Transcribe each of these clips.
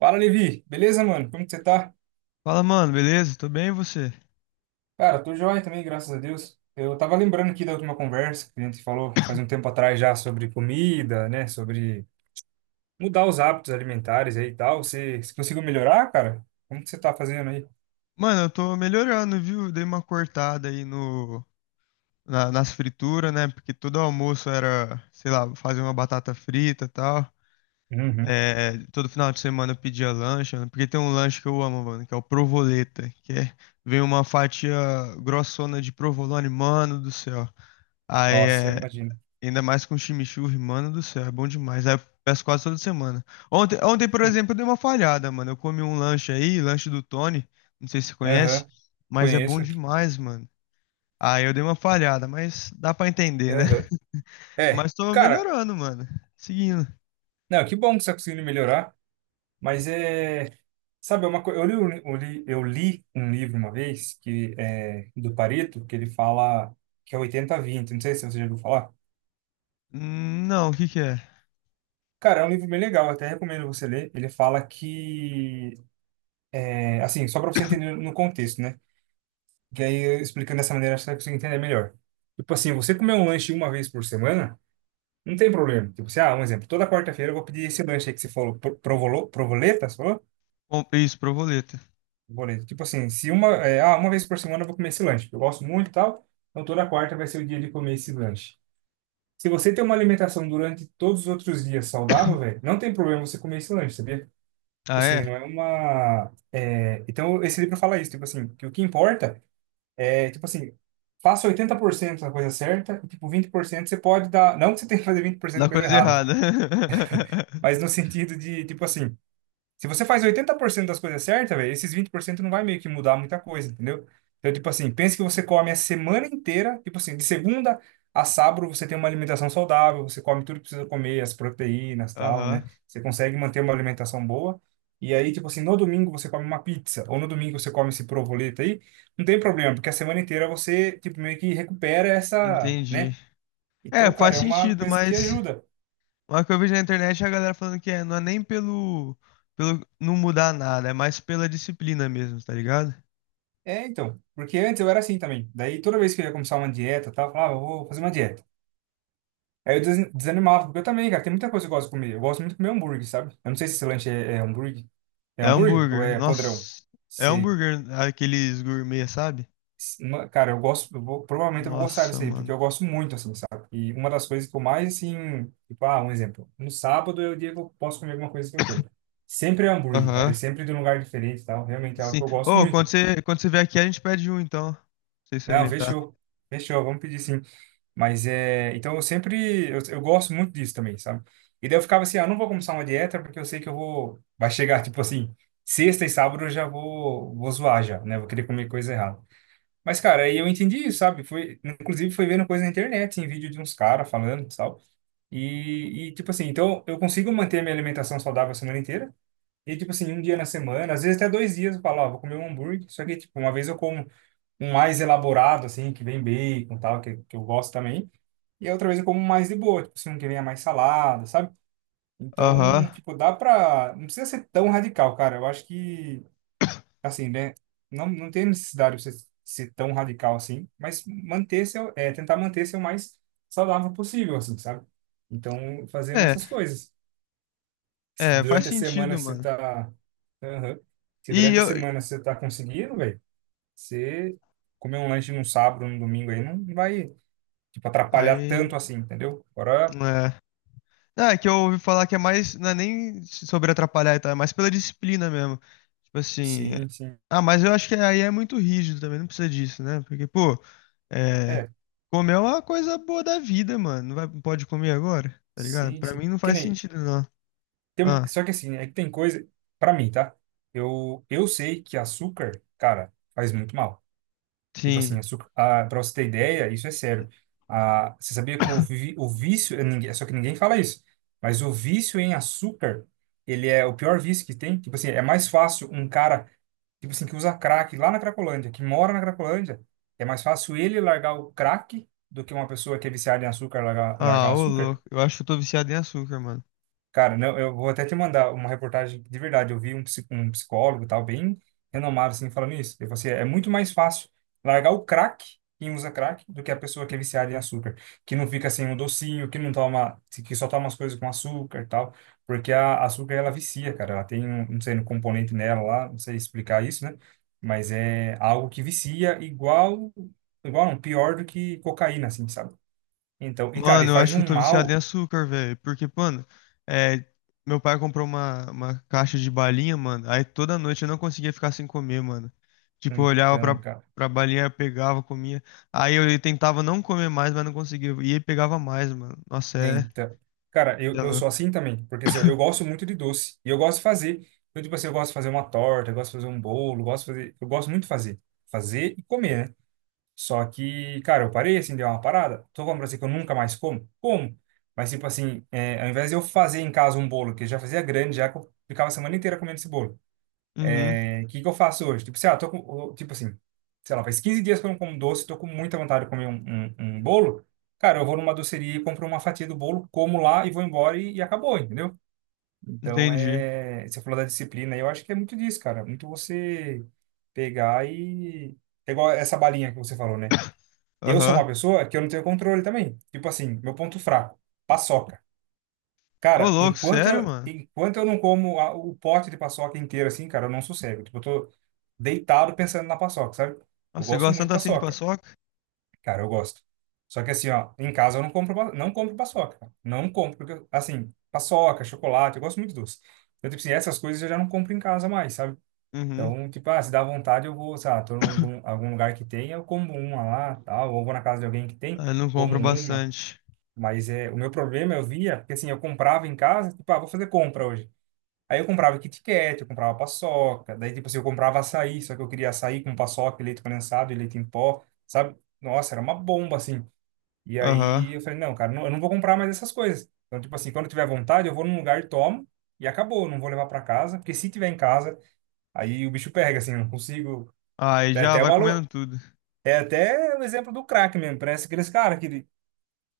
Fala, Levi. Beleza, mano? Como que você tá? Fala, mano, beleza? Tô bem, e você? Cara, tô joia também, graças a Deus. Eu tava lembrando aqui da última conversa que a gente falou faz um tempo atrás já sobre comida, né? Sobre mudar os hábitos alimentares aí e tal. Você conseguiu melhorar, cara? Como que você tá fazendo aí? Mano, eu tô melhorando, viu? Dei uma cortada aí no, na- nas frituras, né? Porque todo almoço era, sei lá, fazer uma batata frita e tal. Uhum. É, todo final de semana eu pedia lanche, mano, porque tem um lanche que eu amo, mano, que é o provoleta, que é, vem uma fatia grossona de provolone, mano do céu. Aí Nossa, eu é imagino. ainda mais com chimichurri, mano do céu, é bom demais. Aí eu peço quase toda semana. Ontem, por exemplo, eu dei uma falhada, mano. Eu comi um lanche aí, lanche do Tony, não sei se você conhece, Aham. mas é bom Conheço. demais, mano. Aí eu dei uma falhada, mas dá pra entender, né? Aham. É, Mas tô cara, melhorando, mano. Seguindo. não, que bom que você tá conseguindo melhorar. Mas é. Sabe, é uma coisa. Eu li um livro uma vez, que é do Pareto, que ele fala que é 80 a 20. Não sei se você já ouviu falar. Não, o que que é? Cara, é um livro bem legal, até recomendo você ler. Ele fala que. É, assim, só para você entender no contexto, né? Que aí, eu explicando dessa maneira, acho que você consegue entender melhor. Tipo assim, você comer um lanche uma vez por semana, não tem problema. Tipo assim, ah, um exemplo. Toda quarta-feira eu vou pedir esse lanche aí que você falou, provolo, provoleta, Bom, isso, provoleta. boleto. Tipo assim, se uma, é, ah, uma vez por semana eu vou comer esse lanche, porque eu gosto muito e tal, então toda quarta vai ser o dia de comer esse lanche. Se você tem uma alimentação durante todos os outros dias saudável, velho, não tem problema você comer esse lanche, sabia? Tipo Ah, assim, é? não é uma. Então, esse livro fala isso, tipo assim, que o que importa é, tipo assim, faça 80% da coisa certa e, tipo, 20% você pode dar. Não que você tenha que fazer 20% Dá da coisa coisa errada, errada. mas no sentido de, tipo assim, se você faz 80% das coisas certas, velho, esses 20% não vai meio que mudar muita coisa, entendeu? Então, tipo assim, pense que você come a semana inteira, tipo assim, de segunda a sábado você tem uma alimentação saudável, você come tudo que precisa comer, as proteínas, tal, Aham, né? Você consegue manter uma alimentação boa. E aí, tipo assim, no domingo você come uma pizza, ou no domingo você come esse provoleta aí, não tem problema, porque a semana inteira você, tipo, meio que recupera essa, entendi. né? É, Então, cara, faz é uma sentido, coisa que mas ajuda. uma que eu vejo na internet é a galera falando que é, não é nem pelo não mudar nada, é mais pela disciplina mesmo, tá ligado? É, então, porque antes eu era assim também. Daí toda vez que eu ia começar uma dieta, tal, eu falava, "Ah, eu vou fazer uma dieta." Aí eu desanimava, porque eu também, cara, tem muita coisa que eu gosto de comer. Eu gosto muito de comer hambúrguer, sabe? Eu não sei se esse lanche é hambúrguer. É É hambúrguer ou hambúrguer. é podrão? Nossa, é Se, hambúrguer, aqueles gourmet, sabe? Cara, eu gosto, provavelmente eu vou gostar Nossa, desse aí, porque mano. eu gosto muito, assim, sabe? E uma das coisas que eu mais, assim, tipo, ah, um exemplo. No sábado é o dia que eu posso comer alguma coisa que eu quero. Sempre é hambúrguer, cara, Aham. e sempre de um lugar diferente e tal. Realmente é algo Sim. que eu gosto Ô, quando muito. você, quando você vier aqui, a gente pede um, então. Pra você Não, experimentar. fechou. Fechou, vamos pedir sim. Mas é. Então eu sempre. Eu gosto muito disso também, sabe? E daí eu ficava assim: ah, não vou começar uma dieta porque eu sei que eu vou. Vai chegar, tipo assim, sexta e sábado eu já vou zoar já, né? Vou querer comer coisa errada. Mas, cara, aí eu entendi isso, sabe? Foi, inclusive, foi vendo coisa na internet, em vídeo de uns caras falando e tal. Tipo assim, então eu consigo manter minha alimentação saudável a semana inteira. E, tipo assim, um dia na semana, às vezes até 2 dias, eu falo, ó, vou comer um hambúrguer. Só que, tipo, uma vez eu como um mais elaborado, assim, que vem bacon e tal, que eu gosto também. E a outra vez eu como mais de boa, tipo se não que venha mais salada, sabe? Aham. Então, tipo, dá pra. Não precisa ser tão radical, cara. Eu acho que, assim, né? Não, não tem necessidade de você ser tão radical assim, mas manter seu, tentar manter seu mais saudável possível, assim, sabe? Então, fazendo É, essas coisas. Se é, faz durante a semana sentido, você mano. tá. Aham. Se E durante a eu. semana você tá conseguindo, velho, você comer um lanche num sábado, num domingo aí, não vai, tipo, atrapalhar Aí. tanto assim, entendeu? Agora. É. Ah, é que eu ouvi falar que é mais, não é nem sobre atrapalhar e tal, é mais pela disciplina mesmo. Tipo assim, Sim, sim. ah, mas eu acho que aí é muito rígido também, não precisa disso, né? Porque, pô, é, É, comer é uma coisa boa da vida, mano. Não vai, não pode comer agora, tá ligado? sim, Pra sim. mim não Que faz nem, sentido, não. Ah, só que assim, é que tem coisa, pra mim, tá? Eu sei que açúcar, cara, faz muito mal. Tipo sim. assim, açúcar, pra você ter ideia, isso é sério. Ah, você sabia que o vício, só que ninguém fala isso, mas o vício em açúcar, ele é o pior vício que tem. Tipo assim, é mais fácil um cara, tipo assim, que usa crack lá na Cracolândia, que mora na Cracolândia, é mais fácil ele largar o crack do que uma pessoa que é viciada em açúcar largar, largar Ah, ô açúcar. louco, eu acho que eu tô viciado em açúcar, mano. Cara, não, eu vou até te mandar uma reportagem de verdade. Eu vi um psicólogo e tal, bem renomado, assim, falando isso. Ele falou assim, é muito mais fácil largar o crack, quem usa crack, do que a pessoa que é viciada em açúcar, que não fica sem um docinho, que não toma, que só toma as coisas com açúcar e tal, porque a açúcar, ela vicia, cara. Ela tem, um, não sei, um componente nela lá, não sei explicar isso, né? Mas é algo que vicia igual, igual não, pior do que cocaína, assim, sabe? Então, e cara, e Mano, eu faz acho que eu um tô viciado em mal... açúcar, velho. Porque, mano, é, meu pai comprou uma caixa de balinha, mano. Aí toda noite eu não conseguia ficar sem comer, mano. Tipo, eu olhava pra, Então, cara pra balinha, eu pegava, comia. Aí eu tentava não comer mais, mas não conseguia. E aí pegava mais, mano. Nossa, é. Então, cara, eu, É eu louco. sou assim também, porque assim, eu gosto muito de doce, e eu gosto de fazer. Eu, tipo assim, eu gosto de fazer uma torta, eu gosto de fazer um bolo, eu gosto de fazer, eu gosto muito de fazer, fazer e comer, né? Só que, cara, eu parei, assim, deu uma parada, tô falando pra você que eu nunca mais como, como? Mas, tipo assim, é, ao invés de eu fazer em casa um bolo, que eu já fazia grande, já que eu ficava a semana inteira comendo esse bolo, Uhum, o que que eu faço hoje? Tipo, sei lá, tô com, tipo assim, sei lá, faz 15 dias que eu não como doce, tô com muita vontade de comer um bolo. Cara, eu vou numa doceria e compro uma fatia do bolo, como lá e vou embora e acabou, entendeu? Então, entendi. é, você falou da disciplina, eu acho que é muito disso, cara. Muito você pegar e... É igual essa balinha que você falou, né? Eu sou Aham. uma pessoa que eu não tenho controle também. Tipo assim, meu ponto fraco, paçoca. Ô, Cara, louco, enquanto sério, eu, mano? enquanto eu não como o pote de paçoca inteiro assim, cara, eu não sossego. Tipo, eu tô deitado pensando na paçoca, sabe? Eu Nossa, você gosto gosta muito de tanto assim de paçoca. paçoca? Cara, eu gosto. Só que assim, ó, em casa eu não compro, não compro paçoca, cara. Não compro, porque, assim, paçoca, chocolate, eu gosto muito de doce. Então, tipo assim, essas coisas eu já não compro em casa mais, sabe? Uhum. Então, tipo, ah, se dá vontade, eu vou, sei lá, tô em algum lugar que tem, eu como uma lá, tal, ou vou na casa de alguém que tem, Ah, eu não como compro uma. bastante. Mas é, o meu problema eu via, porque assim, eu comprava em casa, tipo, ah, vou fazer compra hoje. Aí eu comprava Kit Kat, eu comprava paçoca, daí tipo assim, eu comprava açaí, só que eu queria açaí com paçoca, e leite condensado e leite em pó, sabe? Nossa, era uma bomba assim. E Aham. aí eu falei, não, cara, eu não vou comprar mais essas coisas. Então, tipo assim, quando eu tiver vontade, eu vou num lugar e tomo e acabou, eu não vou levar para casa, porque se tiver em casa, aí o bicho pega, assim, eu não consigo. Aí É já até vai comendo tudo. é até o exemplo do crack mesmo. Parece aqueles caras que,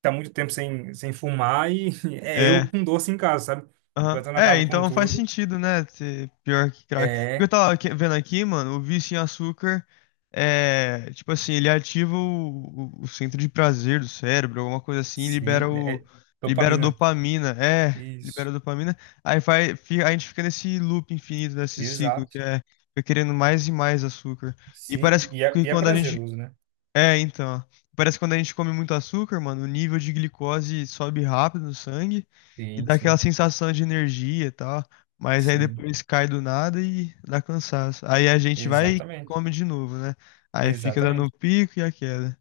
tá muito tempo sem, fumar e é eu É. com doce em casa, sabe? Aham. Enquanto eu não É, acabo com então faz tudo. sentido, né? Ser pior que crack. Porque eu É, tava aqui- vendo aqui, mano, o vício em açúcar é, tipo assim, ele ativa o centro de prazer do cérebro, alguma coisa assim, e sim, libera né, o é libera dopamina. dopamina. É, Isso, libera dopamina. Aí vai, fi- a gente fica nesse loop infinito, nesse ciclo que exato. é fica querendo mais e mais açúcar. E Sim, parece e e é, que e é quando a gente prazeroso, né? é, então. Parece que quando a gente come muito açúcar, mano, o nível de glicose sobe rápido no sangue e Sim, dá aquela sim, sensação de energia e tal. Mas aí sim. depois cai do nada e dá cansaço. Aí a gente vai e Exatamente, come de novo, né? Aí fica dando o exatamente. pico e a queda.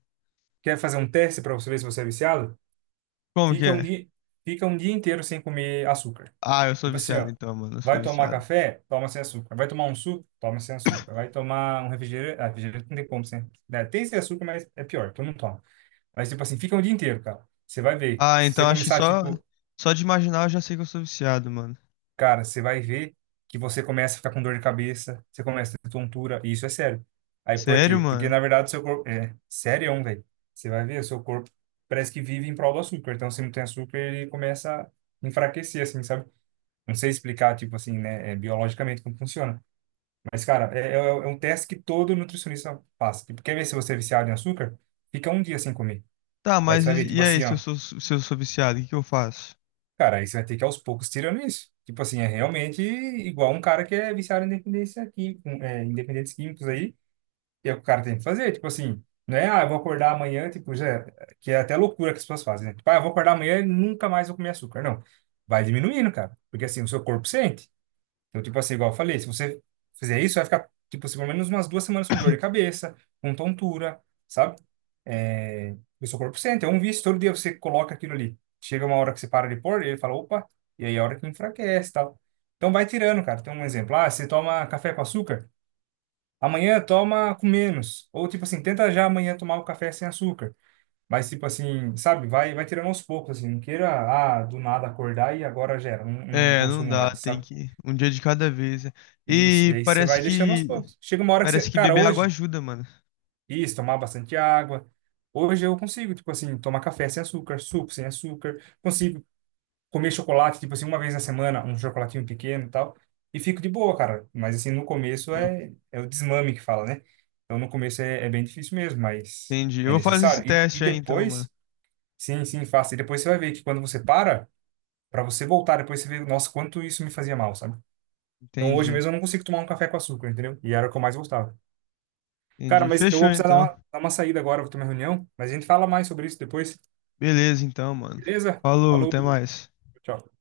Quer fazer um teste para você ver se você é viciado? Como que Fica um é? dia, Fica um dia inteiro sem comer açúcar. Ah, eu sou Tipo assim, viciado ó. então, mano. Eu sou Vai tomar viciado. café? Toma sem açúcar. Vai tomar um suco? Toma sem açúcar. Vai tomar um refrigerante? Ah, refrigerante não tem como sem, né? Tem sem açúcar, mas é pior, todo mundo toma. Mas, tipo assim, fica o dia inteiro, cara. Você vai ver. Ah, Se você então acho que começar, só, tipo, só de imaginar eu já sei que eu sou viciado, mano. cara, você vai ver que você começa a ficar com dor de cabeça, você começa a ter tontura, e isso é sério. Aí por Sério, quê? Porque, mano? na verdade, o seu corpo. É, sério, velho. Você vai ver, o seu corpo parece que vive em prol do açúcar. Então, se não tem açúcar, ele começa a enfraquecer, assim, sabe? Não sei explicar, tipo assim, né, biologicamente como funciona. Mas, cara, é um teste que todo nutricionista passa. Tipo, quer ver se você é viciado em açúcar? Fica um dia sem comer. Tá, Aí você mas vai ver, e, tipo e aí, assim, se eu ó. sou, se eu sou viciado, o que que eu faço? Cara, aí você vai ter que aos poucos tirando isso. Tipo assim, é realmente igual um cara que é viciado em dependência química, em dependentes químicos aí, e é o que o cara tem que fazer. Tipo assim, não é, ah, eu vou acordar amanhã, tipo, já, que é até loucura que as pessoas fazem, né? Tipo, ah, eu vou acordar amanhã e nunca mais vou comer açúcar. Não. Vai diminuindo, cara. Porque assim, o seu corpo sente. Então, tipo assim, igual eu falei, se você fizer isso, vai ficar, tipo assim, pelo menos umas 2 semanas com dor de cabeça, com tontura, sabe? É, o seu corpo sente, é um vício, todo dia você coloca aquilo ali. Chega uma hora que você para de pôr, ele fala, opa, e aí é a hora que enfraquece e tal. Então vai tirando, cara. Tem um exemplo, ah, você toma café com açúcar, amanhã toma com menos. Ou tipo assim, tenta já amanhã tomar o café sem açúcar. Mas tipo assim, sabe, vai tirando aos poucos, assim, não queira, ah, do nada acordar e agora gera, não, não É, não consumo dá, mais, tem sabe? que um dia de cada vez. Né? Isso, e E aí você vai deixando aos poucos. Chega uma hora que você, parece que cara, beber água hoje, ajuda, mano. isso, tomar bastante água. Hoje eu consigo, tipo assim, tomar café sem açúcar, suco sem açúcar, consigo comer chocolate, tipo assim, uma vez na semana, um chocolatinho pequeno e tal, e fico de boa, cara. Mas assim, no começo Ó, é o desmame que fala, né? Então no começo é bem difícil mesmo, mas entendi. Eu é vou fazer esse necessário. E teste aí então, mano. depois, sim, sim, faça. E depois você vai ver que quando você para, para você voltar, depois você vê, nossa, quanto isso me fazia mal, sabe? Então hoje Entendi. mesmo eu não consigo tomar um café com açúcar, entendeu? E era o que eu mais gostava. Cara, Entendi. mas eu Fechou vou precisar dar uma, então. dar uma saída agora, para ter uma reunião, mas a gente fala mais sobre isso depois, Beleza então, mano. beleza? Falou, até Falou, mais. tchau.